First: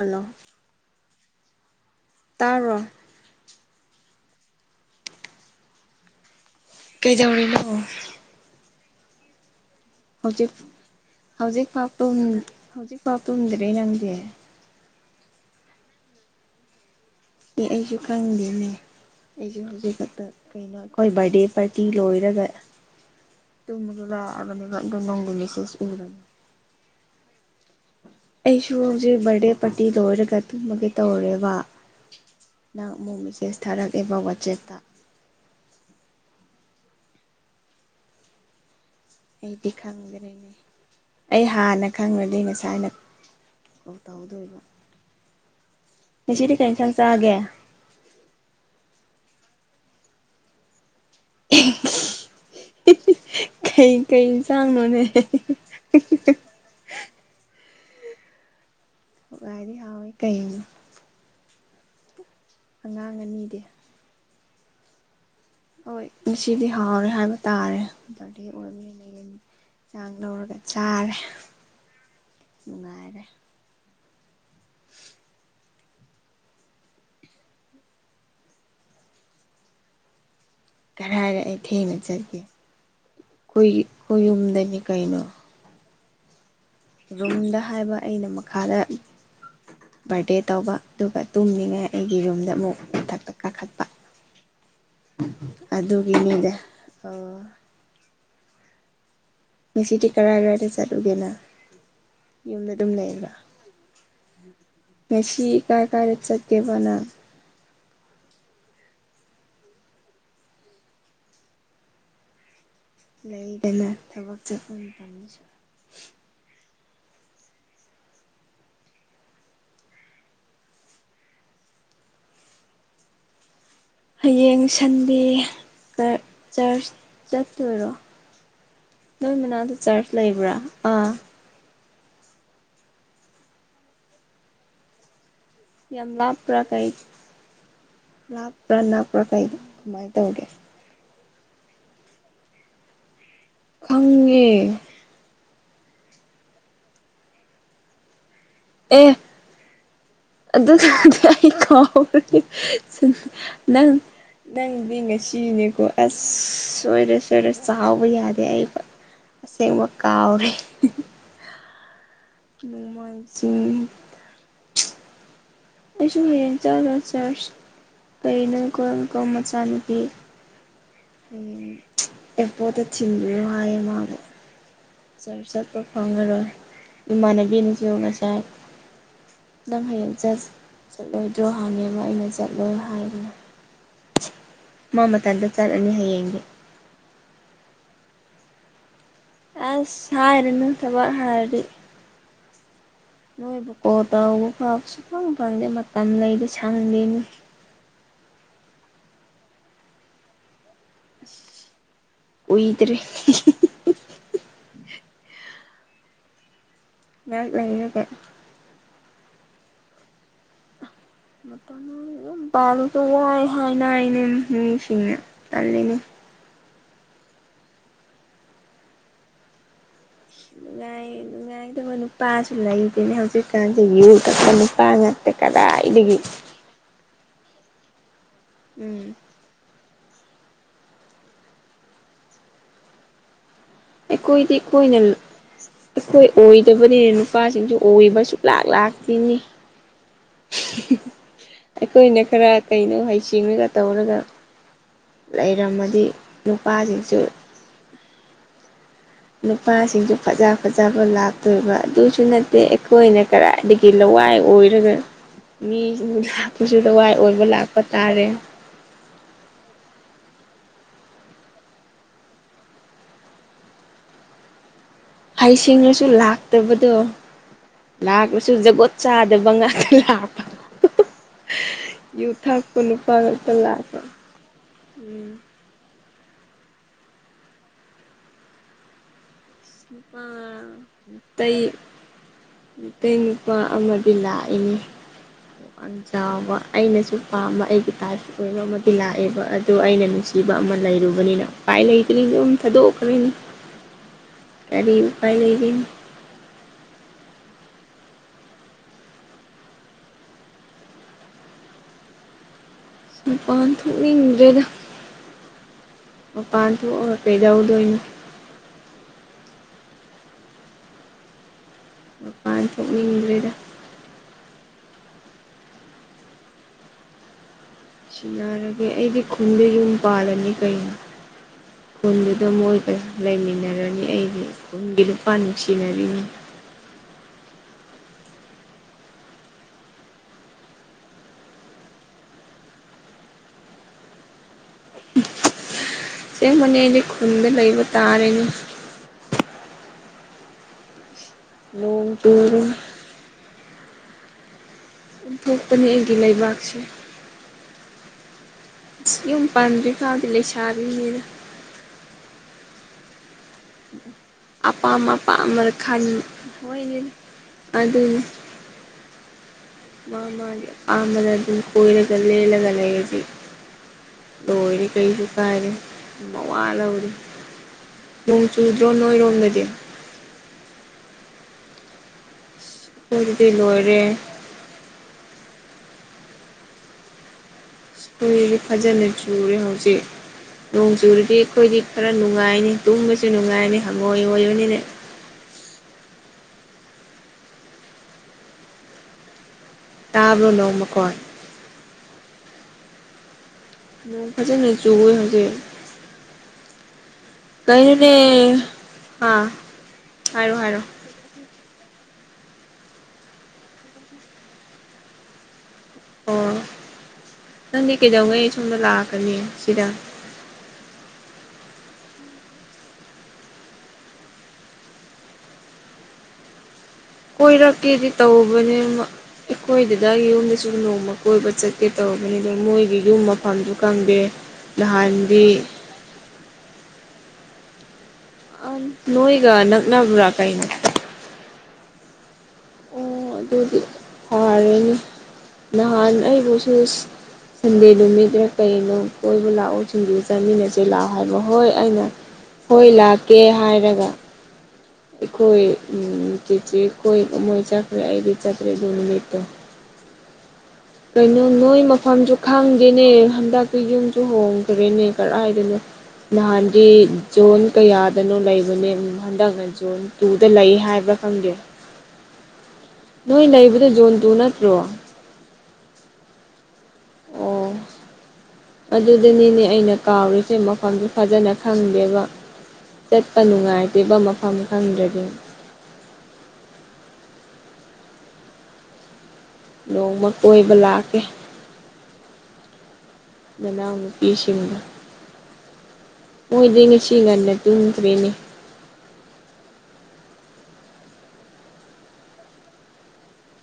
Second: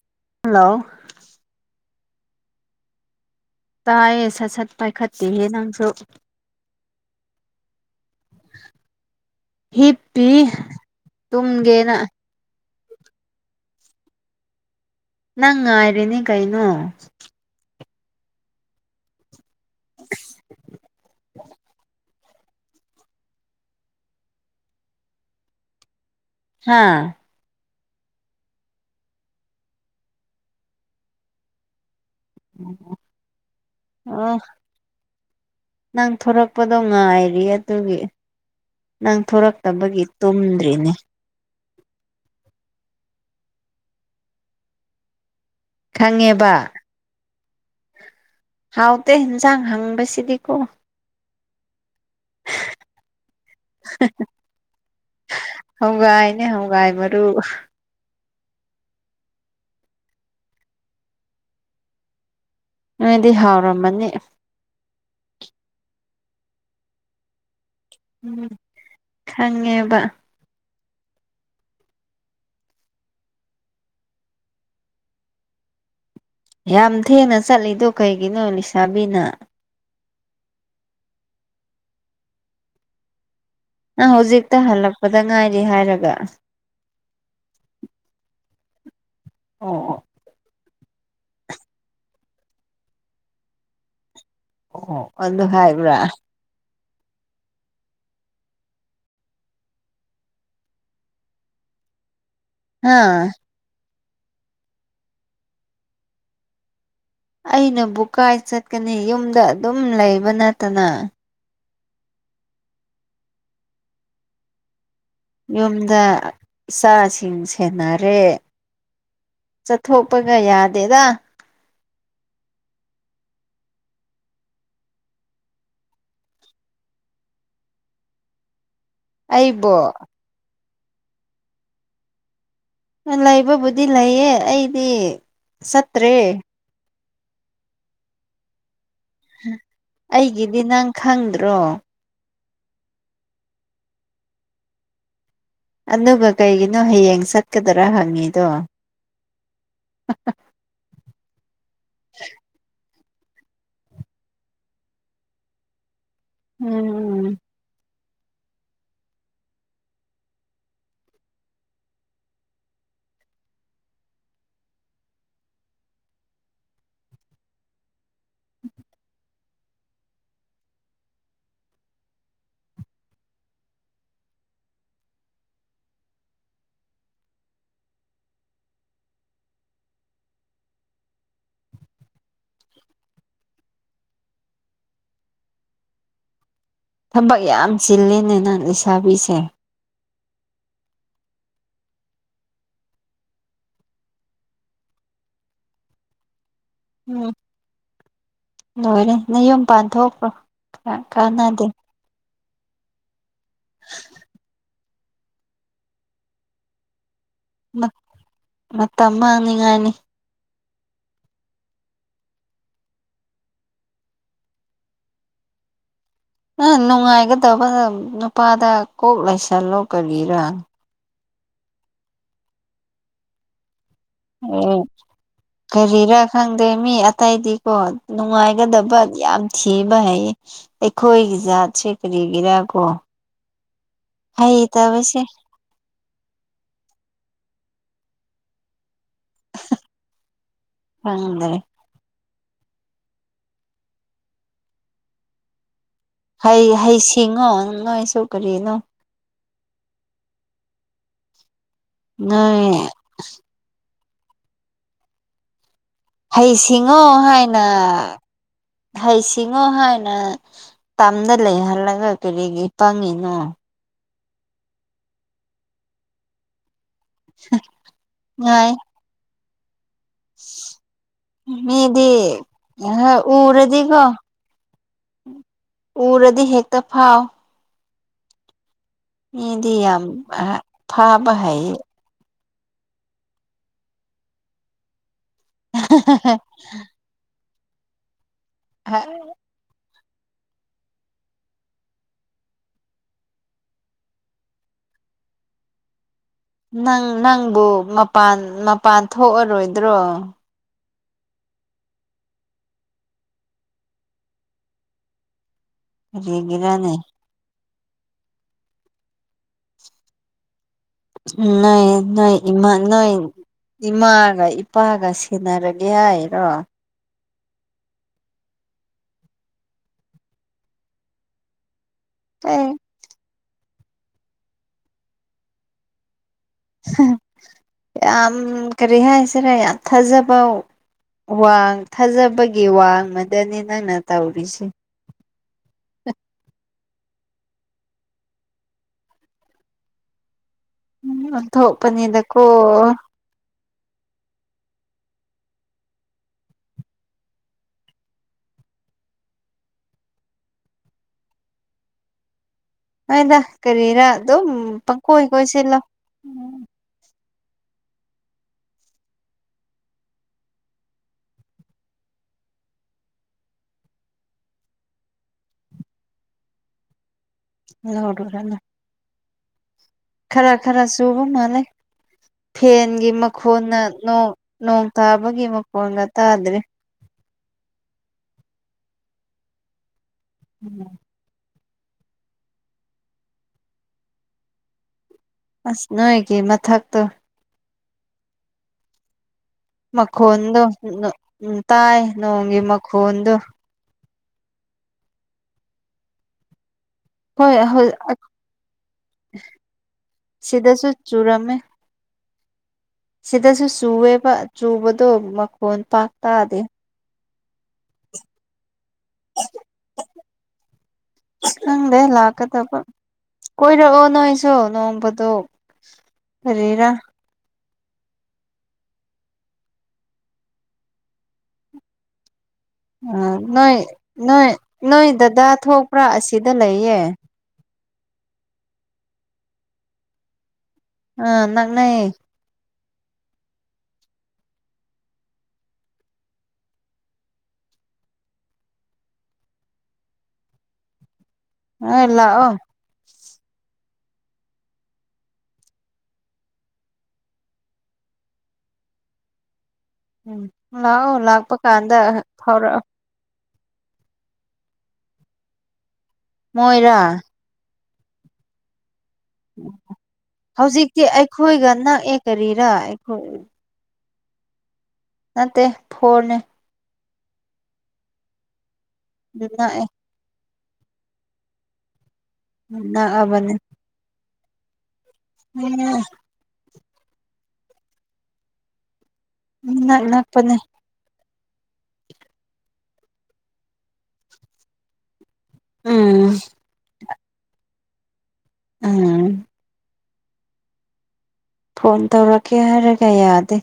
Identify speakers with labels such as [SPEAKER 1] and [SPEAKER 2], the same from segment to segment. [SPEAKER 1] hello
[SPEAKER 2] hello
[SPEAKER 1] ꯇꯔꯣ
[SPEAKER 2] ꯇꯥꯏꯌꯦꯦ ꯁꯠ ꯁꯠ ꯄꯥꯏꯈꯠꯇꯤ ꯍꯦ ꯅꯪꯁꯨꯣ
[SPEAKER 1] ꯀꯩꯖꯧꯅꯤꯅ
[SPEAKER 2] ꯍꯤꯞꯄꯤ
[SPEAKER 1] ꯍꯧꯖꯤꯛ ꯍꯧꯖꯤꯛ ꯐꯥꯎ
[SPEAKER 2] ꯇꯨꯝꯒꯦꯅ
[SPEAKER 1] ꯍꯧꯖꯤꯛ ꯐꯥꯎ ꯎꯝꯗ꯭ꯔꯦ ꯅꯪꯗꯤ
[SPEAKER 2] ꯅꯪ ꯉꯥꯏꯔꯤꯅꯤ ꯀꯩꯅꯣ
[SPEAKER 1] ꯑꯩꯁꯨ ꯈꯪꯗꯦꯅꯦ ꯑꯩꯁꯨ ꯍꯧꯖꯤꯛ ꯈꯛꯇ ꯀꯩꯅꯣ ꯑꯩꯈꯣꯏ ꯕꯥꯔꯗꯦ ꯄꯥꯔꯇꯤ ꯂꯣꯏꯔ ꯇꯣꯗꯨ ꯑꯕꯅꯤꯕ ꯑꯗꯨꯝ ꯅꯒꯣ ꯃꯤꯁꯦꯁ ꯎꯕ
[SPEAKER 2] ꯍꯥꯥ
[SPEAKER 1] ꯑꯩꯁꯨ ꯍꯧꯁꯦ ꯕꯔꯦ ꯄꯥꯔꯇꯤ ꯂꯣꯏꯔꯒ ꯇꯨꯝꯃꯒꯦ ꯇꯧꯔꯦꯕ ꯅꯪ ꯑꯃꯨꯛ ꯃꯦꯁꯦꯖ ꯊꯥꯔꯛꯑꯦꯕ
[SPEAKER 2] ꯑꯣ
[SPEAKER 1] ꯋꯥꯆꯦꯞꯇ
[SPEAKER 2] ꯅꯪ ꯊꯣꯔꯛꯄꯗꯣ ꯉꯥꯏꯔꯤ ꯑꯗꯨꯒꯤ ꯅꯪ ꯊꯣꯔꯛꯇꯕꯒꯤ ꯇꯨꯝꯗ꯭ꯔꯤꯅꯦ
[SPEAKER 1] ꯊꯥꯅ ꯈꯪꯉꯗꯤ ꯉꯁꯥꯏꯅ ꯀ ꯇꯧꯍꯧꯗꯣꯏꯕ
[SPEAKER 2] ꯈꯪꯉꯦꯕ
[SPEAKER 1] ꯖꯤꯔꯤ ꯀꯥꯏ ꯆꯪ ꯆꯒꯦ
[SPEAKER 2] ꯍꯥꯎꯗꯦ ꯌꯦꯟꯁꯥꯡ ꯍꯪꯕꯁꯤꯗꯤꯀꯣ
[SPEAKER 1] [inaudible] ꯀꯩ ꯀꯩ ꯏꯟꯁꯥꯡꯅꯣꯅꯦ
[SPEAKER 2] [inaudible] ꯍꯧꯋꯥꯏꯅꯦ ꯍꯧꯋꯥꯏ ꯃꯔꯨ
[SPEAKER 1] ꯒꯗꯤ ꯍꯥꯎꯣꯏ ꯀꯩꯅꯤ
[SPEAKER 2] ꯅꯗꯤ ꯍꯥꯎꯔꯝꯕꯅꯤ
[SPEAKER 1] ꯍꯣꯏ ꯉꯁꯤꯗꯤ ꯍꯥꯎꯔꯦ ꯍꯥꯏꯕ ꯇꯥꯔꯦ
[SPEAKER 2] ꯎꯝ
[SPEAKER 1] ꯑꯣꯏꯔꯃꯤ
[SPEAKER 2] ꯈꯪꯉꯦꯕ
[SPEAKER 1] ꯆꯥꯡꯂ ꯑꯣꯏꯔꯒ ꯆꯥꯔꯦ ꯅꯨꯡꯉꯥꯏꯔꯦ
[SPEAKER 2] ꯌꯥꯝ ꯊꯦꯡꯅ ꯆꯠꯂꯤꯗꯣ ꯀꯩꯒꯤꯅꯣ ꯁꯥꯕꯤꯅ
[SPEAKER 1] ꯀꯔꯍꯥꯏꯔꯛ ꯑꯩ ꯊꯦꯡꯅ ꯆꯠꯒꯦ
[SPEAKER 2] ꯅꯪ ꯍꯧꯖꯤꯛꯇ ꯍꯜꯂꯛꯄꯗ ꯉꯥꯏꯔꯤ ꯍꯥꯏꯔꯒ
[SPEAKER 1] ꯔꯨꯝꯗ ꯍꯥꯏꯕ ꯑꯩꯅ ꯃꯈꯥꯗ
[SPEAKER 2] ꯑꯣ
[SPEAKER 1] ꯕꯥꯔꯗꯦ ꯇꯧꯕ ꯑꯗꯨꯒ ꯇꯨꯝꯂꯤꯉꯥꯏ ꯑꯩꯒꯤ ꯔꯨꯝꯗ ꯑꯃꯨꯛ ꯃꯊꯛꯇ ꯀꯥꯈꯠꯄ
[SPEAKER 2] ꯑꯣ ꯑꯣ ꯑꯗꯨ ꯍꯥꯏꯕ꯭ꯔꯥ
[SPEAKER 1] ꯑꯗꯨꯒꯤ ꯃꯤꯗ ꯑꯣ ꯉꯁꯤꯗꯤ ꯀꯔꯥꯏ ꯀꯔꯥꯏꯗ ꯆꯠꯂꯨꯒꯦꯅ ꯌꯨꯝꯗ ꯑꯗꯨꯝ
[SPEAKER 2] ꯍꯥ
[SPEAKER 1] ꯂꯩꯌꯦꯕ ꯉ ꯁꯤ ꯀꯥꯏ ꯀꯔꯦ ꯆꯦꯕꯅꯥ
[SPEAKER 2] ꯑꯩꯅ ꯕꯨꯀꯥꯏ ꯆꯠꯀꯅꯤ ꯌꯨꯝꯗ ꯑꯗꯨꯝ ꯂꯩꯕ ꯅꯠꯇꯅ
[SPEAKER 1] ꯂꯩꯗꯅ ꯊꯕꯛ ꯆꯠꯐꯝ
[SPEAKER 2] ꯌꯨꯝꯗ ꯏꯆꯥꯁꯤꯡ ꯁꯦꯟꯅꯔꯦ ꯆꯠꯊꯣꯛꯄꯒ ꯌꯥꯗꯦꯗ
[SPEAKER 1] ꯍꯌꯦꯡ ꯁꯟꯗꯦ ꯆꯔꯆ ꯆꯠꯇꯔꯣ ꯅꯣꯏ
[SPEAKER 2] ꯑꯩꯕꯨ
[SPEAKER 1] ꯃꯅꯥꯗ ꯆꯔꯆ ꯂꯩꯕ꯭ꯔꯥ ꯑꯥ
[SPEAKER 2] ꯂꯩꯕꯕꯨꯗꯤ ꯂꯩꯌꯦ ꯑꯩꯗꯤ
[SPEAKER 1] ꯌꯥꯝ
[SPEAKER 2] ꯆꯠꯇ꯭ꯔꯦ
[SPEAKER 1] ꯂꯞꯄꯔ [unintelligible]
[SPEAKER 2] ꯑꯩꯒꯤꯗꯤ ꯅꯪ ꯈꯪꯗ꯭ꯔꯣ
[SPEAKER 1] ꯈꯪꯉꯦ
[SPEAKER 2] ꯑꯗꯨꯒ ꯀꯩꯒꯤꯅꯣ ꯍꯌꯦꯡ ꯆꯠꯀꯗꯔꯥ ꯍꯪꯉꯤ
[SPEAKER 1] ꯑꯦ ꯑꯗꯨ ꯅꯪ ꯅꯪꯗꯤ ꯉꯁꯤꯅꯦꯀꯣ ꯑꯁ ꯁꯣꯏꯔꯦ
[SPEAKER 2] ꯎꯝ
[SPEAKER 1] ꯁꯣꯏꯦꯔꯦ ꯁꯥꯎ ꯌꯥꯗꯦ ꯑꯩ ꯑꯁꯦꯡꯕ ꯀꯥꯎꯔꯦ ꯅꯨꯡꯃꯥꯏꯁꯤ ꯑꯁꯨꯝ ꯍꯌꯦꯡ ꯆꯥꯗ ꯆꯔꯆ ꯀꯔꯤꯅꯣ ꯀꯣꯝ ꯀꯣ ꯃꯆꯥꯅꯨꯄꯤ ꯎꯝ ꯑꯦꯄ ꯇ ꯆꯤꯟꯃꯤ ꯍꯥꯏꯌꯦ ꯃꯥꯒ ꯆꯔ ꯆꯠꯄ ꯐꯪꯉꯔꯣꯏ ꯏꯃꯥꯟꯅꯕꯤꯅꯁꯨꯨ ꯉꯁꯥꯏ ꯅꯪ ꯍꯌꯦꯡꯠ ꯆꯠꯂꯣꯏꯗ꯭ꯔꯣ ꯍꯪꯉꯦꯕ ꯑꯩꯅ ꯆꯠꯂꯣꯏ ꯍꯥꯏꯕꯅꯦ ꯃꯥ ꯃꯇꯗ ꯆꯠꯂꯅꯤ ꯍꯌꯦꯡꯅꯦ
[SPEAKER 2] ꯊꯕꯛ ꯌꯥꯝ ꯆꯤꯜꯂꯤꯦꯅꯦꯅ ꯂꯩꯁꯥꯕꯤꯁꯦ
[SPEAKER 1] ꯊꯔꯅ ꯁꯕ ꯍꯥꯏꯔꯤ ꯅꯣꯏꯕꯨ ꯀꯣ ꯇꯕ ꯐꯥꯎ ꯁꯨ ꯐꯪ ꯐꯪꯗꯦ ꯃꯇꯝ ꯂꯩꯕ ꯆꯃꯤꯟ
[SPEAKER 2] ꯎꯝ ꯂꯣꯏꯔꯦ ꯅꯪ ꯌꯨꯝ ꯄꯥꯟ ꯊꯣꯛꯣꯛꯄ꯭ꯔꯣ ꯀꯥꯟꯅꯗꯦ
[SPEAKER 1] ꯑꯣꯏ ꯏꯗ꯭ꯔꯦ
[SPEAKER 2] [inaudible]
[SPEAKER 1] ꯉ ꯂꯩꯒꯦ
[SPEAKER 2] ꯇꯃ ꯍꯥꯡꯅꯤꯡꯉꯥꯏꯅꯤ
[SPEAKER 1] ꯃꯇꯔꯁꯨ ꯋꯥꯏ ꯍꯥꯏꯅ ꯏꯩꯅ ꯃꯤꯁꯤꯅꯦ ꯑꯅꯦ
[SPEAKER 2] ꯅꯪ ꯅꯨꯡꯉꯥꯏꯒꯗꯕ ꯅꯨꯄꯥꯗ ꯀꯣꯛ ꯂꯩꯁꯜꯂꯣ ꯀꯔꯤꯔꯥ
[SPEAKER 1] ꯃꯗꯤ ꯃꯅ ꯄꯥꯁꯨ ꯂꯩꯏꯗꯅꯤ ꯍꯧꯖꯤꯛꯀ ꯌ ꯀ
[SPEAKER 2] ꯑꯦ
[SPEAKER 1] ꯀꯅꯤꯄꯥꯉꯇꯦ ꯀꯗꯥ
[SPEAKER 2] ꯀꯔꯤꯔꯥ
[SPEAKER 1] ꯏꯒꯤ
[SPEAKER 2] ꯈꯪꯗꯦ ꯃꯤ ꯑꯇꯩꯗꯤꯀꯣ ꯅꯨꯡꯉꯥꯏꯒꯗꯕ
[SPEAKER 1] ꯎꯝ
[SPEAKER 2] ꯌꯥꯝ ꯊꯤꯕ ꯚꯥꯏ ꯑꯩꯈꯣꯏꯒꯤ ꯖꯥꯠꯁꯦ ꯀꯔꯤꯒꯤꯔꯥ ꯀꯣ
[SPEAKER 1] ꯑꯩꯈꯣꯏꯗꯤ ꯑꯩꯈꯣꯏꯅ
[SPEAKER 2] ꯍꯩꯇꯕꯁꯦ
[SPEAKER 1] ꯑꯩꯈꯣꯏ ꯑꯣꯏꯗꯕꯅꯤꯅ ꯅꯨꯄꯥꯁꯤꯡꯁꯨ ꯑꯣꯏꯕ ꯁꯨꯛꯂꯥꯛ ꯂꯥꯛꯇꯤꯅꯤ
[SPEAKER 2] ꯈꯪꯗ꯭ꯔꯦ
[SPEAKER 1] ꯑꯩꯈꯣꯏꯅ ꯈꯔ ꯀꯩꯅꯣ ꯍꯩꯁꯤꯡꯉꯒ ꯇꯧꯔꯒ ꯂꯩꯔꯝꯃꯅꯤ
[SPEAKER 2] ꯍꯩ ꯍꯩꯁꯤꯡꯉꯣ ꯅꯣꯏꯁꯨ ꯀꯔꯤꯅꯣ
[SPEAKER 1] ꯅꯨꯄꯥꯁꯤꯡꯁꯨ ꯐꯖ ꯐꯖꯕ ꯂꯥꯛꯇꯣꯏꯕ ꯑꯗꯨꯁꯨ ꯅꯠꯇꯦ
[SPEAKER 2] ꯅꯣꯏ
[SPEAKER 1] ꯑꯩꯈꯣꯏꯅ ꯀ ꯇꯤꯜꯂꯧ ꯋꯥꯏ ꯑꯣꯏꯔꯒ ꯃꯤꯁꯤꯡ ꯂꯥꯛꯄꯁꯨ
[SPEAKER 2] ꯍꯩꯁꯤꯡꯉꯣ
[SPEAKER 1] ꯂꯋꯥꯏ ꯑꯣꯏꯕ
[SPEAKER 2] ꯍꯥꯏꯅ
[SPEAKER 1] ꯂꯥꯛꯄ ꯇꯥꯔꯦ
[SPEAKER 2] ꯍꯩꯁꯤꯡꯉꯣ ꯍꯥꯏꯅ ꯇꯝꯗ ꯂꯩꯍꯜꯂꯒ ꯀꯔꯤꯒꯤ ꯐꯪꯉꯤꯅꯣ
[SPEAKER 1] ꯍꯩꯁꯤꯡꯉꯁꯨ ꯂꯥꯛꯇꯕꯗꯣ ꯂꯥꯛꯂꯁꯨ
[SPEAKER 2] ꯉꯥꯏ
[SPEAKER 1] ꯖꯒꯣꯠ ꯆꯥꯗꯕ ꯉꯥꯛꯇ ꯂꯥꯛꯄ
[SPEAKER 2] ꯃꯤꯗꯤ
[SPEAKER 1] ꯌꯨ ꯊꯛꯄ ꯅꯨꯄꯥ ꯉꯥꯛꯇ ꯂꯥꯛꯄ
[SPEAKER 2] ꯎꯔꯗꯤꯀꯣ
[SPEAKER 1] ꯎꯝ
[SPEAKER 2] ꯎꯔꯗꯤ ꯍꯦꯛꯇ ꯐꯥꯎꯥꯎ ꯃꯤꯦꯗꯤꯌꯥꯝ
[SPEAKER 1] ꯅꯨꯄꯥ
[SPEAKER 2] ꯐꯥꯕ ꯍꯥꯏ
[SPEAKER 1] ꯃꯩ ꯅꯨꯄꯥ ꯑꯃꯗꯤ ꯂꯥꯛꯏꯅꯤ ꯌꯥꯝ ꯆꯥꯎꯕ ꯑꯩꯅꯁꯨ ꯑꯄꯥꯝꯕ ꯑꯩꯒꯤ ꯏ ꯇꯥꯏꯁꯨ ꯑꯣꯏꯕ ꯑꯃꯗꯤ ꯂꯥꯛꯑꯦꯕ ꯑꯗꯣ ꯑꯩꯅ ꯅꯨꯡꯁꯤꯕ ꯑꯃ ꯂꯩꯔꯨꯕꯅꯤꯅ ꯎꯄꯥꯏ ꯂꯩꯇ꯭ꯔꯤꯗ ꯑꯗꯨꯝ ꯊꯥꯗꯣꯛꯈ꯭ꯔꯅꯤ ꯀꯔꯤꯄꯥꯏ ꯂꯩꯔꯤꯅꯤ
[SPEAKER 2] ꯅꯪ ꯅꯪꯕꯨ ꯃꯄꯥꯟ ꯃꯄꯥꯟ ꯊꯣꯛꯑꯔꯣꯏꯗ꯭ꯔꯣ
[SPEAKER 1] ꯃꯄꯥꯟ ꯊꯣꯛ ꯏꯗꯦꯗ ꯃꯄꯥꯟ
[SPEAKER 2] ꯀꯔꯤꯒꯤꯔꯅꯦ
[SPEAKER 1] ꯊꯣꯛ ꯄꯗ ꯎ ꯗꯏ
[SPEAKER 2] ꯅ ꯅꯣꯏ
[SPEAKER 1] ꯃꯄꯥꯟ
[SPEAKER 2] ꯏꯃ ꯅꯣꯏ
[SPEAKER 1] ꯊꯣꯛꯅꯤꯡꯗ꯭ꯔꯦꯗ
[SPEAKER 2] ꯏꯃꯥꯒ ꯏꯄꯥꯒ ꯁꯦꯟꯅꯔꯒꯦ ꯍꯥꯏꯔꯣ
[SPEAKER 1] ꯁꯤ ꯌꯥꯔꯒꯦ ꯑꯩꯗꯤ ꯈꯨꯟꯗ ꯌꯨꯝ ꯄꯥꯜꯂꯅꯤ ꯀꯩꯅꯣ ꯈꯨꯟꯗꯨꯗ
[SPEAKER 2] ꯑꯦ
[SPEAKER 1] ꯃꯣꯏꯒ ꯂꯩꯃꯤꯟꯅꯔꯅꯤ ꯑꯩꯒꯤ ꯈꯨꯟꯒꯤ ꯂꯨꯄꯥ ꯅꯨꯡꯁꯤꯅꯔꯤꯅꯤ
[SPEAKER 2] ꯌꯥꯝ ꯀꯔꯤ ꯍꯥꯏꯁꯤꯔꯦ ꯌꯥꯝ ꯊꯥꯖꯕ ꯋꯥꯡ ꯊꯥꯖꯕꯒꯤ ꯋꯥꯡꯃꯗꯅꯤ ꯅꯪꯅ ꯇꯧꯔꯤꯁꯦ
[SPEAKER 1] ꯁꯤ ꯃꯅꯤꯗꯤ ꯈꯨꯟꯗ ꯂꯩ ꯇꯔꯦꯅꯦ
[SPEAKER 2] ꯎꯝ ꯊꯣꯛꯣꯛꯄꯅꯤꯗꯀꯣ
[SPEAKER 1] ꯆꯨꯕꯅ ꯐꯣꯄꯅꯤ ꯑꯩꯒꯤ ꯂꯩꯕꯥꯛꯁꯤ ꯨꯝ ꯄꯟ꯭ ꯐ ꯑꯗꯨ ꯂꯩ ꯁꯔꯗ
[SPEAKER 2] ꯅꯣꯏꯗ ꯀꯔꯤꯔꯥ ꯑꯗꯨꯝ
[SPEAKER 1] ꯑꯄꯥꯝ
[SPEAKER 2] ꯄꯪꯀꯣꯏ ꯀꯣꯏꯁꯤꯜꯂꯣ
[SPEAKER 1] ꯑꯗꯨꯗ ꯃꯥꯃ ꯑꯃꯔꯔꯖꯟ ꯀꯣꯏꯂꯒ ꯂꯂꯒꯅꯦ ꯍꯥꯏꯖꯤ ꯗꯣꯏꯅꯤ ꯀꯩꯁꯨ ꯀꯥꯔ ꯏꯃ ꯋꯥꯂꯧꯗꯤ
[SPEAKER 2] ꯂꯧꯔꯨꯔꯅꯨ
[SPEAKER 1] ꯃꯣꯡꯆꯨꯗ꯭ꯔ ꯅꯣꯏꯔꯣꯟꯗꯗꯌꯥ
[SPEAKER 2] ꯈꯔ ꯈꯔ ꯆꯨꯕ ꯃꯥꯂꯩ ꯐꯦꯟꯒꯤ
[SPEAKER 1] ꯑꯩꯈꯣꯏꯗꯗꯤ
[SPEAKER 2] ꯃꯈꯣꯟꯅ
[SPEAKER 1] ꯂꯣꯏꯔꯦ
[SPEAKER 2] ꯅꯣꯡ ꯇꯥꯕ ꯃꯒꯤ ꯃꯄꯣꯒꯠꯇ ꯑꯗꯨ꯭ꯔꯦ
[SPEAKER 1] ꯁꯣꯏ ꯂꯦ ꯐꯖꯅꯁꯨꯨꯔꯔꯤ ꯍ ꯍꯧꯖꯤꯦ ꯅꯣꯡꯖꯨꯔꯔꯤ ꯑꯩꯈꯣꯏꯗꯤ ꯈꯔ ꯅꯨꯡꯉꯥꯏꯅꯤ ꯇꯨꯝꯕꯁꯨ ꯅꯨꯡꯉꯥꯏꯅꯤ ꯍꯪꯉꯣꯏ ꯑꯣꯏꯣꯏꯕꯅꯤꯅꯦ
[SPEAKER 2] ꯑꯁ ꯅꯣꯣꯏꯒꯤ ꯃꯊꯥꯛꯛꯇ
[SPEAKER 1] ꯇꯥꯕ꯭ꯔꯣ
[SPEAKER 2] ꯃꯈꯣꯟꯗꯨ
[SPEAKER 1] ꯅꯣꯡ ꯃꯈꯣꯟ
[SPEAKER 2] ꯎꯝ ꯇꯥꯏ ꯅꯣꯡꯒꯤ ꯃꯈꯣꯟꯗꯨ
[SPEAKER 1] ꯃ ꯐꯖꯦ ꯅ ꯆꯨꯣꯏ ꯍꯧꯖꯤꯦ
[SPEAKER 2] ꯍꯣꯏ
[SPEAKER 1] ꯀꯥꯏꯅꯅꯦ ꯍꯥꯥ ꯁꯔꯣ ꯁꯔ
[SPEAKER 2] ꯁꯤꯗꯁꯨ ꯆꯨꯔꯝꯃꯦ ꯁꯤꯗꯁꯨ ꯆꯨꯕ ꯆꯨꯕꯗꯣ ꯃꯈꯣꯟ ꯄꯥꯛ
[SPEAKER 1] ꯑꯣ
[SPEAKER 2] ꯇꯥꯗꯦ
[SPEAKER 1] ꯅꯪꯗꯤ ꯀꯩꯗꯧꯉꯩ ꯑꯩ ꯁꯣꯝꯗ ꯂꯥꯛꯀꯅꯤ ꯁꯤꯗ
[SPEAKER 2] ꯎꯪꯗꯦ ꯂꯥꯛꯀꯗꯕ ꯀꯣꯏꯔꯛꯑꯣ ꯅꯣꯏꯁꯨ ꯅꯣꯡꯃꯗ ꯀꯔꯤꯔꯥ
[SPEAKER 1] ꯀꯣꯏꯔꯛꯀꯦꯗꯤ ꯇꯧꯕꯅꯤ ꯑꯩꯈꯣꯏꯗꯨꯗ ꯌꯨꯝꯗꯁꯨ ꯅꯣꯡꯃ ꯀꯣꯏꯕ ꯆꯠꯀꯦ ꯇꯧꯕꯅꯤꯅ ꯑꯗ ꯃꯣꯏꯒꯤ ꯌꯨꯝ ꯃꯐꯝꯁꯨ
[SPEAKER 2] ꯅꯣꯏ
[SPEAKER 1] ꯀꯪꯗꯦ
[SPEAKER 2] ꯅꯣꯏ ꯅꯣꯏ
[SPEAKER 1] ꯅꯍꯥꯟꯗꯤ
[SPEAKER 2] ꯗꯗꯥ ꯊꯣꯛꯄ꯭ꯔꯥ ꯑꯁꯤꯗ ꯂꯩꯌꯦ
[SPEAKER 1] ꯑ ꯅꯣ ꯏꯒ ꯅꯒꯅꯕ ꯔ ꯀꯥꯏꯅꯤ
[SPEAKER 2] ꯑꯥ ꯅꯪꯅꯥꯑ
[SPEAKER 1] ꯑꯣ ꯑꯗꯨꯗꯤ ꯐꯔꯦꯅꯦ ꯅꯍꯥꯟ ꯑꯩꯕꯨꯁꯨ ꯁꯟꯗꯦ ꯅꯨꯃꯤꯠꯇ꯭ꯔ ꯀꯩꯅꯣ ꯀꯣꯏꯕ ꯂꯥꯛꯑꯣ ꯁꯤꯡꯖꯨ ꯆꯥꯃꯤꯟꯅꯁꯦ ꯂꯥꯛꯑꯣ ꯍꯥꯏꯕ ꯍꯣꯏ ꯑꯩꯅ ꯍꯣꯏ ꯂꯥꯛꯀꯦ ꯍꯥꯏꯔꯒ ꯈꯣꯏ ꯎ ꯇꯆꯣꯏ ꯃꯣꯏ ꯆꯀꯔꯤ ꯑꯗꯤ ꯆꯀꯔꯤꯗꯨꯅ ꯅꯇ
[SPEAKER 2] ꯎꯝ ꯂꯥꯛꯑꯣ
[SPEAKER 1] ꯀꯩꯅꯣ
[SPEAKER 2] ꯂꯥꯛꯄ
[SPEAKER 1] ꯅꯣꯏ
[SPEAKER 2] ꯀꯥꯟꯗ
[SPEAKER 1] ꯃꯐꯝꯁꯨ
[SPEAKER 2] ꯐꯥꯎꯔꯛꯑꯣ
[SPEAKER 1] ꯈꯪꯗꯦꯅꯦ ꯍꯟꯗꯛ ꯑꯩꯈꯣꯏ ꯌꯨꯝꯁꯨ ꯍꯣꯡꯗ꯭ꯔꯦꯅꯦ ꯀꯔ ꯍꯥꯏꯗꯅꯣ ꯅꯍꯥꯟꯗꯤ
[SPEAKER 2] ꯃꯣꯏꯔꯥ
[SPEAKER 1] ꯖꯣꯟ ꯀꯌꯥꯗꯅꯣ ꯂꯩꯕꯅꯦ ꯍꯟꯗꯛꯅ ꯖꯣꯟ ꯇꯨꯗ ꯂꯩ ꯍꯥꯏꯕ ꯈꯪꯒꯦ
[SPEAKER 2] ꯇꯔꯤꯔ ꯑꯩꯈꯣꯏ
[SPEAKER 1] ꯇꯅ ꯄ꯭ꯔꯣ
[SPEAKER 2] ꯅꯠꯇ ꯐꯣꯔꯅꯦ
[SPEAKER 1] ꯑꯣ
[SPEAKER 2] ꯑꯗꯨ
[SPEAKER 1] ꯑꯗꯨꯗꯅꯤꯅꯦ
[SPEAKER 2] ꯅꯛꯑꯦ
[SPEAKER 1] ꯑꯩꯅ ꯀꯥꯎꯔꯤ ꯁꯤ ꯃꯐꯝꯗꯨ ꯐꯖꯅ ꯈꯪꯗꯦꯕ ꯆꯠꯄ
[SPEAKER 2] ꯅꯛꯑꯕꯅꯦ
[SPEAKER 1] ꯅꯨꯡꯉꯥꯏꯇꯦꯕ ꯃꯐꯝ ꯈꯪꯗ꯭ꯔꯗꯤ
[SPEAKER 2] ꯎꯝ ꯏꯅꯛ
[SPEAKER 1] ꯅꯣꯡꯃ
[SPEAKER 2] ꯅꯛꯄꯅꯦ
[SPEAKER 1] ꯀꯣꯏꯕ ꯂꯥꯛꯀꯦ ꯏ ꯄꯁꯤꯗ
[SPEAKER 2] ꯎꯝ
[SPEAKER 1] ꯑꯣ ꯏꯗꯤꯁꯤꯤꯒ ꯇꯨꯡ ꯀꯦꯅꯦ
[SPEAKER 2] ꯎꯝ ꯐꯣꯟ ꯇꯧꯔꯛꯀꯦ ꯍꯥꯏꯔꯒ ꯌꯥꯗꯦ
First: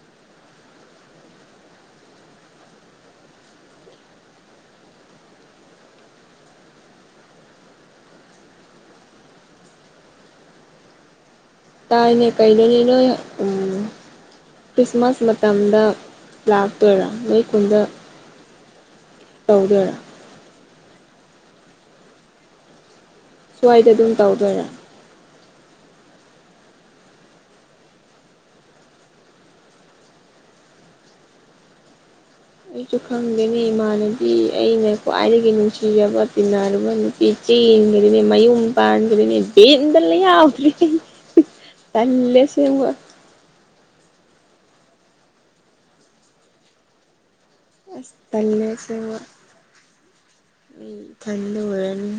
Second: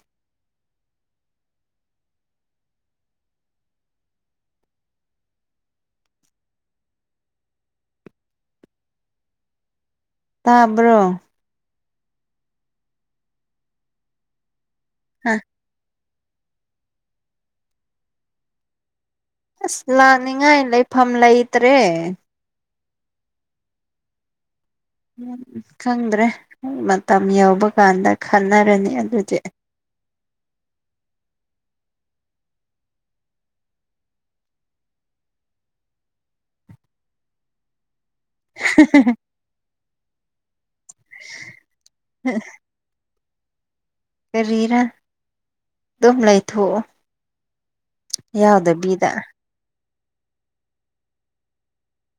[SPEAKER 2] ꯇꯥꯕ꯭ꯔꯣ
[SPEAKER 1] ꯇꯥꯏꯅꯦ ꯀꯩꯩꯅꯣꯅꯤ ꯅꯣꯏ ꯎ ꯈ꯭ꯔꯤꯁꯃꯥꯁ ꯃꯇꯝꯗ ꯂꯥꯛꯇꯣꯏꯔꯥ ꯅꯣꯏ ꯈꯨꯟꯗ
[SPEAKER 2] ꯑꯁ
[SPEAKER 1] ꯇꯧꯗꯣꯏꯔꯥ
[SPEAKER 2] ꯂꯥꯟꯅꯤꯡꯉꯥꯏ ꯂꯩꯐꯝ ꯂꯩꯇ꯭ꯔꯦ
[SPEAKER 1] ꯁ꯭ꯋꯥꯏꯗ ꯑꯗꯨꯝ ꯇꯧꯗꯣꯏꯔꯥ
[SPEAKER 2] ꯎ ꯈꯪꯗ꯭ꯔꯦ ꯃꯇꯝ ꯌꯧꯕ ꯀꯥꯟꯗ ꯈꯟꯅꯔꯅꯤ ꯑꯗꯨꯗꯤ
[SPEAKER 1] ꯑꯩꯁꯨ ꯈꯪꯗꯦꯅꯤ ꯏꯃꯥꯅꯗꯤ ꯑꯩꯅ ꯈ꯭ꯋꯥꯏꯗꯒꯤ ꯅꯨꯡꯁꯤꯖꯕ ꯇꯤꯟꯅꯔꯨꯔꯕ ꯅꯨꯄꯤ ꯆꯦ ꯗꯅꯦ ꯃꯌ ꯄꯥꯟꯗꯅꯅꯦ ꯕꯟꯗ ꯂꯩ ꯌꯥꯎꯗ꯭ꯔꯤ ꯇꯂꯦ ꯁꯤꯃ
[SPEAKER 2] ꯀꯔꯤꯔꯥ ꯑꯗꯨꯝ ꯂꯩꯏꯊꯣꯛꯑꯣ
[SPEAKER 1] ꯑꯁ ꯇꯜꯂꯦ
[SPEAKER 2] ꯌꯥꯎꯗꯕꯤꯗ
[SPEAKER 1] ꯊꯟꯗ ꯑꯣꯏꯔꯅꯤ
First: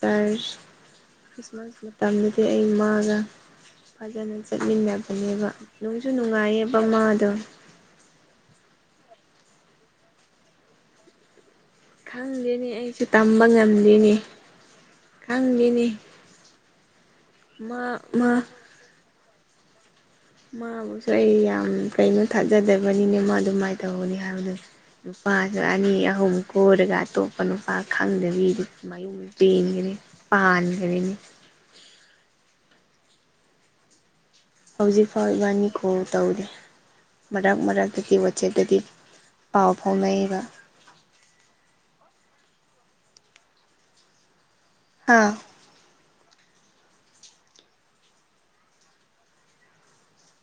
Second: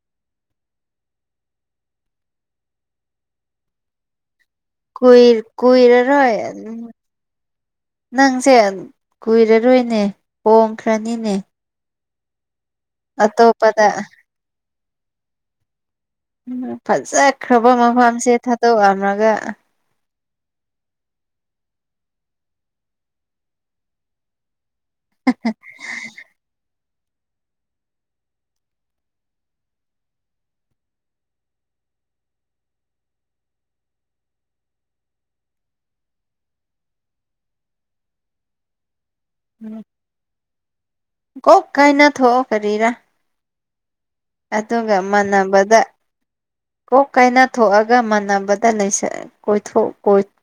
[SPEAKER 1] ꯆꯔ [unintelligible] ꯈ꯭ꯔꯤꯁꯃꯥꯁ ꯃꯇꯝꯗꯗꯤ ꯑꯩꯃꯥꯒ ꯐꯖꯅꯖꯩ
[SPEAKER 2] ꯀꯏꯔ ꯀꯏꯔ ꯔ
[SPEAKER 1] ꯃꯥꯗꯣ
[SPEAKER 2] ꯅꯪꯁꯦ ꯀꯨꯏꯔꯔꯣꯏꯅꯦ ꯍꯣꯡꯈ꯭ꯔꯅꯤꯅꯦ
[SPEAKER 1] ꯈꯪꯗꯦꯅꯤ ꯑꯩꯁꯨ ꯇꯝꯕ
[SPEAKER 2] ꯑꯇꯣꯞꯄꯗ
[SPEAKER 1] ꯉꯝꯗꯦꯅꯤ ꯈꯪꯗꯦꯅꯤ
[SPEAKER 2] ꯎꯝ ꯐꯖꯈ꯭ꯔꯕ
[SPEAKER 1] ꯃꯥ
[SPEAKER 2] ꯃꯐꯝꯁꯦ ꯊꯥꯗꯣꯛꯑꯝꯂꯒ
[SPEAKER 1] ꯃꯥꯕꯨꯁꯨ ꯑꯩ ꯌꯥꯝ ꯀꯩꯅꯣ ꯊꯥꯖꯗꯕꯅꯤꯅ ꯃꯥ ꯑꯗꯨꯃꯥꯏꯅ ꯇꯧꯒꯅꯤ ꯍꯥꯏꯕꯗꯨꯅꯤ ꯅꯨꯄꯥꯥꯁꯨ ꯑꯅꯤ ꯑꯍꯝ ꯀꯔꯒ ꯑꯇꯣꯞꯄ ꯅꯨꯄꯥ ꯈꯪꯗꯕꯤꯗꯤ ꯃꯌꯨꯝ ꯄꯦꯟꯒꯅꯤ ꯄꯥꯟꯒꯅꯤꯅꯦ
[SPEAKER 2] [unintelligible]
[SPEAKER 1] ꯍꯧꯖꯤꯛ ꯐꯥꯎꯕꯥꯅꯤꯈꯣ ꯇꯧꯗꯦ ꯃꯔꯛ ꯃꯔꯛꯇꯗꯤ ꯋꯥꯆꯦꯠꯇꯗꯤ ꯄꯥꯎ ꯐꯥꯎꯅꯩꯒ
[SPEAKER 2] ꯀ ꯀꯥꯏ ꯅ ꯊꯣꯛꯑꯣ ꯀꯔꯤꯔ ꯑꯇꯨꯒ
[SPEAKER 1] ꯍꯥ
[SPEAKER 2] ꯃꯥꯟꯅꯕꯗ ꯀꯣꯛ ꯀꯥꯏꯅꯊꯣꯛꯑꯒ ꯃꯥꯟꯅꯕꯗ ꯂꯩꯁꯤꯟ ꯀꯣꯏꯊꯣꯛ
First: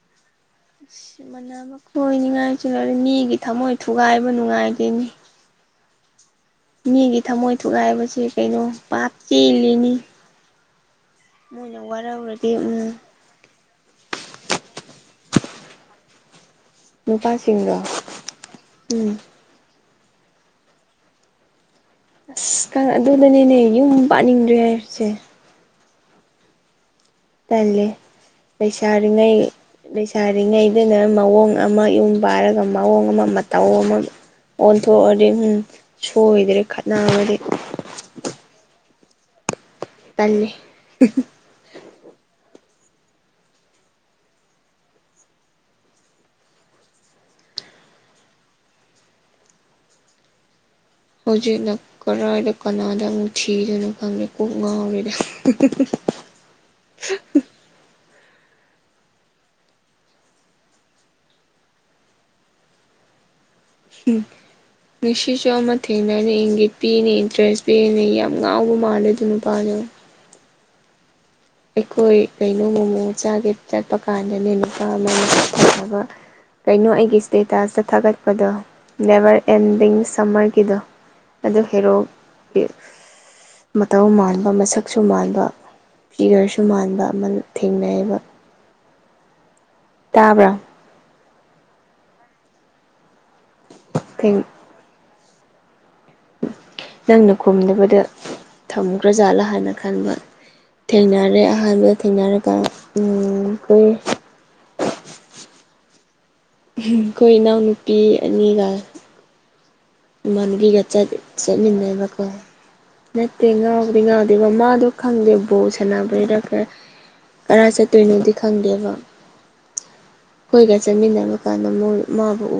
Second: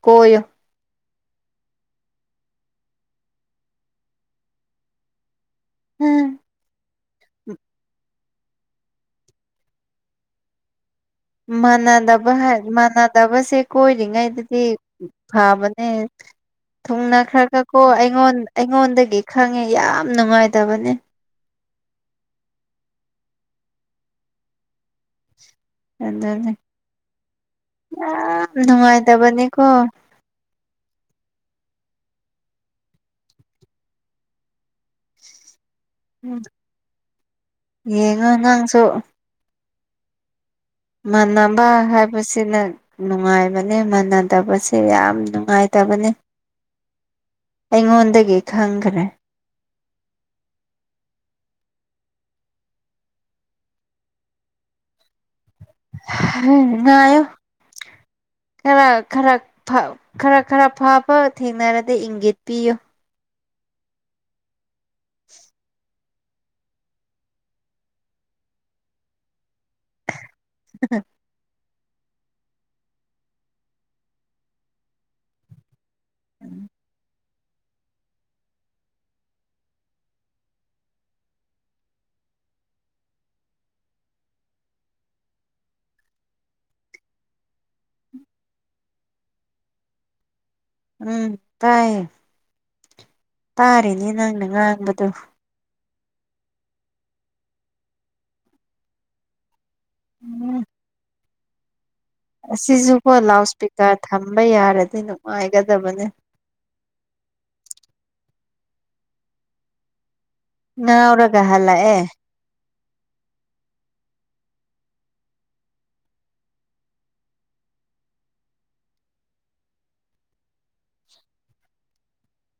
[SPEAKER 2] ꯀꯣꯏꯌꯨ
[SPEAKER 1] ꯃꯅꯥꯃ ꯀꯣꯏꯅꯤꯉꯥꯏꯁꯨꯅ ꯃꯤꯒꯤ ꯊꯃꯣꯏ ꯊꯨꯒꯥꯏꯕ ꯅꯨꯡꯉꯥꯏꯇꯦꯅꯦ
[SPEAKER 2] ꯎꯝ
[SPEAKER 1] ꯃꯤꯒꯤ ꯊꯝꯃꯣꯏ ꯊꯨꯒꯥꯏꯕꯕꯁꯤ ꯀꯩꯅꯣ ꯄꯥꯞ ꯆꯦꯜꯂꯤꯅꯤ ꯃꯣꯏꯅ
[SPEAKER 2] ꯃꯥꯟꯅꯗꯕ ꯍꯥ
[SPEAKER 1] ꯋꯥꯔꯧꯔꯗꯤ ꯎꯝ
[SPEAKER 2] ꯃꯥꯟꯅꯗꯕꯁꯦ ꯀꯣꯏꯔꯤꯉꯩꯗꯗꯤ ꯐꯕꯅꯦ
[SPEAKER 1] ꯅꯨꯄꯥꯁꯤꯡꯗꯣ
[SPEAKER 2] ꯊꯨꯡꯅꯈ꯭ꯔꯀꯀꯣ ꯑꯩꯉꯣꯟ
[SPEAKER 1] ꯎꯝ
[SPEAKER 2] ꯑꯩꯉꯣꯟꯗꯒꯤ ꯈꯪꯉꯦ ꯌꯥꯝ ꯌꯥꯝ ꯅꯨꯡꯉꯥꯏꯇꯕꯅꯦ
[SPEAKER 1] ꯑꯁ ꯑꯗꯨꯗꯅꯦꯅꯦ ꯌꯨꯝ ꯄꯥꯟꯅꯤꯡꯗ꯭ꯔꯦ ꯍꯥꯏꯔꯤꯁꯦ
[SPEAKER 2] ꯑꯗꯨꯅꯤ [unintelligible]
[SPEAKER 1] ꯇꯜꯂꯤ ꯂꯩꯁꯥꯔꯤꯉꯩ
[SPEAKER 2] ꯅꯨꯡꯉꯥꯏꯇꯕꯅꯤꯀꯣ
[SPEAKER 1] ꯂꯩꯁꯥꯔꯤꯉꯩꯗꯅ ꯃꯑꯣꯡ ꯑꯃ ꯌꯨꯝ ꯄꯥꯏꯔꯒ ꯃꯑꯣꯡ ꯑꯃ ꯃꯇꯧ ꯑꯃ ꯑꯣꯟꯊꯣꯛꯑꯗꯤ ꯎꯝ
[SPEAKER 2] ꯎꯝ
[SPEAKER 1] ꯁꯣꯏꯗ꯭ꯔꯦ ꯈꯠꯅꯕꯗꯤ
[SPEAKER 2] ꯌꯦꯡꯉꯣ ꯅꯪꯁꯨ
[SPEAKER 1] ꯇꯜꯂꯤ
[SPEAKER 2] ꯃꯥꯟꯅꯕ ꯃꯁꯤꯅ ꯅꯨꯡꯉꯥꯏꯕꯅꯤ ꯃꯅꯗꯕꯁꯦ ꯌꯥꯝ ꯅꯨꯡꯉꯥꯏꯇꯕꯅꯤ ꯑꯩꯉꯣꯟꯗꯒꯤ ꯈꯪꯈ꯭ꯔꯦ
[SPEAKER 1] ꯍꯧꯖꯤꯛꯅ ꯀꯔꯥꯏꯗ ꯀꯅꯥꯗ ꯑꯃꯨꯛ ꯊꯤꯗꯨꯏꯅꯣ ꯈꯪꯗꯦ ꯀꯣꯛ ꯉꯥꯎꯔꯦꯗ
[SPEAKER 2] ꯍꯥꯍ ꯉꯥꯏꯑꯣ ꯈꯔ ꯈꯔ ꯐ ꯈꯔ ꯈꯔ ꯐꯕ ꯊꯦꯡꯅꯔꯗꯤ ꯏꯪꯒꯤꯠ ꯄꯤꯌꯨ
[SPEAKER 1] ꯉꯁꯤꯁꯨ ꯑꯃ [unintelligible] ꯊꯦꯡꯅꯅꯤ ꯏꯪꯒꯤꯠ ꯄꯤꯅꯤ ꯏꯟꯇꯔꯦꯁ ꯄꯤꯅꯤ ꯌꯥꯝ ꯉꯥꯎꯕ ꯃꯥꯜꯂꯦ ꯑꯗꯨꯏ ꯅꯨꯄꯥꯗꯨ
[SPEAKER 2] ꯍ [unintelligible] [inaudible]
[SPEAKER 1] ꯑꯩꯈꯣꯏ ꯀꯩꯅꯣ ꯃꯣꯃꯣ ꯆꯥꯒꯦ ꯆꯠꯄ ꯀꯥꯟꯗꯅꯦ ꯅꯨꯄꯥ ꯑꯃ ꯃꯐꯕ [unintelligible] ꯀꯩꯅꯣ ꯑꯩꯒꯤ ꯏꯁꯇꯦꯇꯥꯁꯇ ꯊꯥꯒꯠꯄꯗꯣ ꯅꯦꯕꯔ ꯑꯦꯟꯗꯤꯡ ꯁꯝꯃꯔꯒꯤꯗꯣ ꯑꯗꯨ ꯍꯦꯔꯣꯛꯀꯤ ꯃꯇꯧ ꯃꯥꯟꯕ ꯃꯁꯛꯁꯨ ꯃꯥꯟꯕ ꯐꯤꯒꯔꯁꯨ ꯃꯥꯟꯕ ꯑꯃ ꯊꯦꯡꯅꯩꯌꯦꯕ ꯇꯥꯕ꯭ꯔꯥ
[SPEAKER 2] ꯎꯝ ꯇꯥꯏꯌꯦ ꯇꯥꯔꯤꯅꯦ
[SPEAKER 1] ꯊꯦꯡ
[SPEAKER 2] ꯅꯪꯅ ꯉꯥꯡꯕꯗꯣ
[SPEAKER 1] ꯅꯪꯅ ꯈꯨꯝꯗꯕꯗ ꯊꯝꯈ꯭ꯔꯥꯖꯥꯠꯂꯥ ꯍꯥꯟꯅ ꯈꯟꯕ
[SPEAKER 2] ꯎꯝ
[SPEAKER 1] ꯊꯦꯡꯅꯔꯦ ꯑꯍꯥꯟꯕ
[SPEAKER 2] ꯑꯁꯤꯁꯨꯀꯣ ꯂꯥꯎꯠ ꯏꯁꯄꯤꯀꯔ ꯊꯝꯕ ꯌꯥꯔꯗꯤ ꯅꯨꯡꯉꯥꯏꯒꯗꯕꯅꯦ
[SPEAKER 1] ꯏꯍꯤꯡ ꯈꯣꯏ ꯏꯅꯥꯎ ꯅꯨꯄꯤ ꯑꯅꯤꯒ ꯃꯥꯟꯕꯤꯒ ꯆꯠ
[SPEAKER 2] ꯉꯥꯎꯔꯒ ꯍꯜꯂꯛꯑꯦ
[SPEAKER 1] ꯆꯠꯃꯤꯅꯕꯀꯣ ꯅꯠꯇꯦ ꯉꯥꯎꯗꯤ ꯉꯥꯎꯗꯦꯕ ꯃꯗꯣ ꯈꯪꯗꯦ ꯕꯣ ꯁꯥꯟꯅꯕꯩꯔꯀ ꯀꯔꯥꯏ ꯆꯠꯇꯣꯏꯅꯣꯗꯤ ꯈꯪꯗꯦꯕ ꯍꯣꯏꯒ ꯆꯠꯃꯤꯟꯅꯕ ꯀꯥꯟꯗ ꯃꯣꯏ ꯃꯥꯕꯨ ꯎ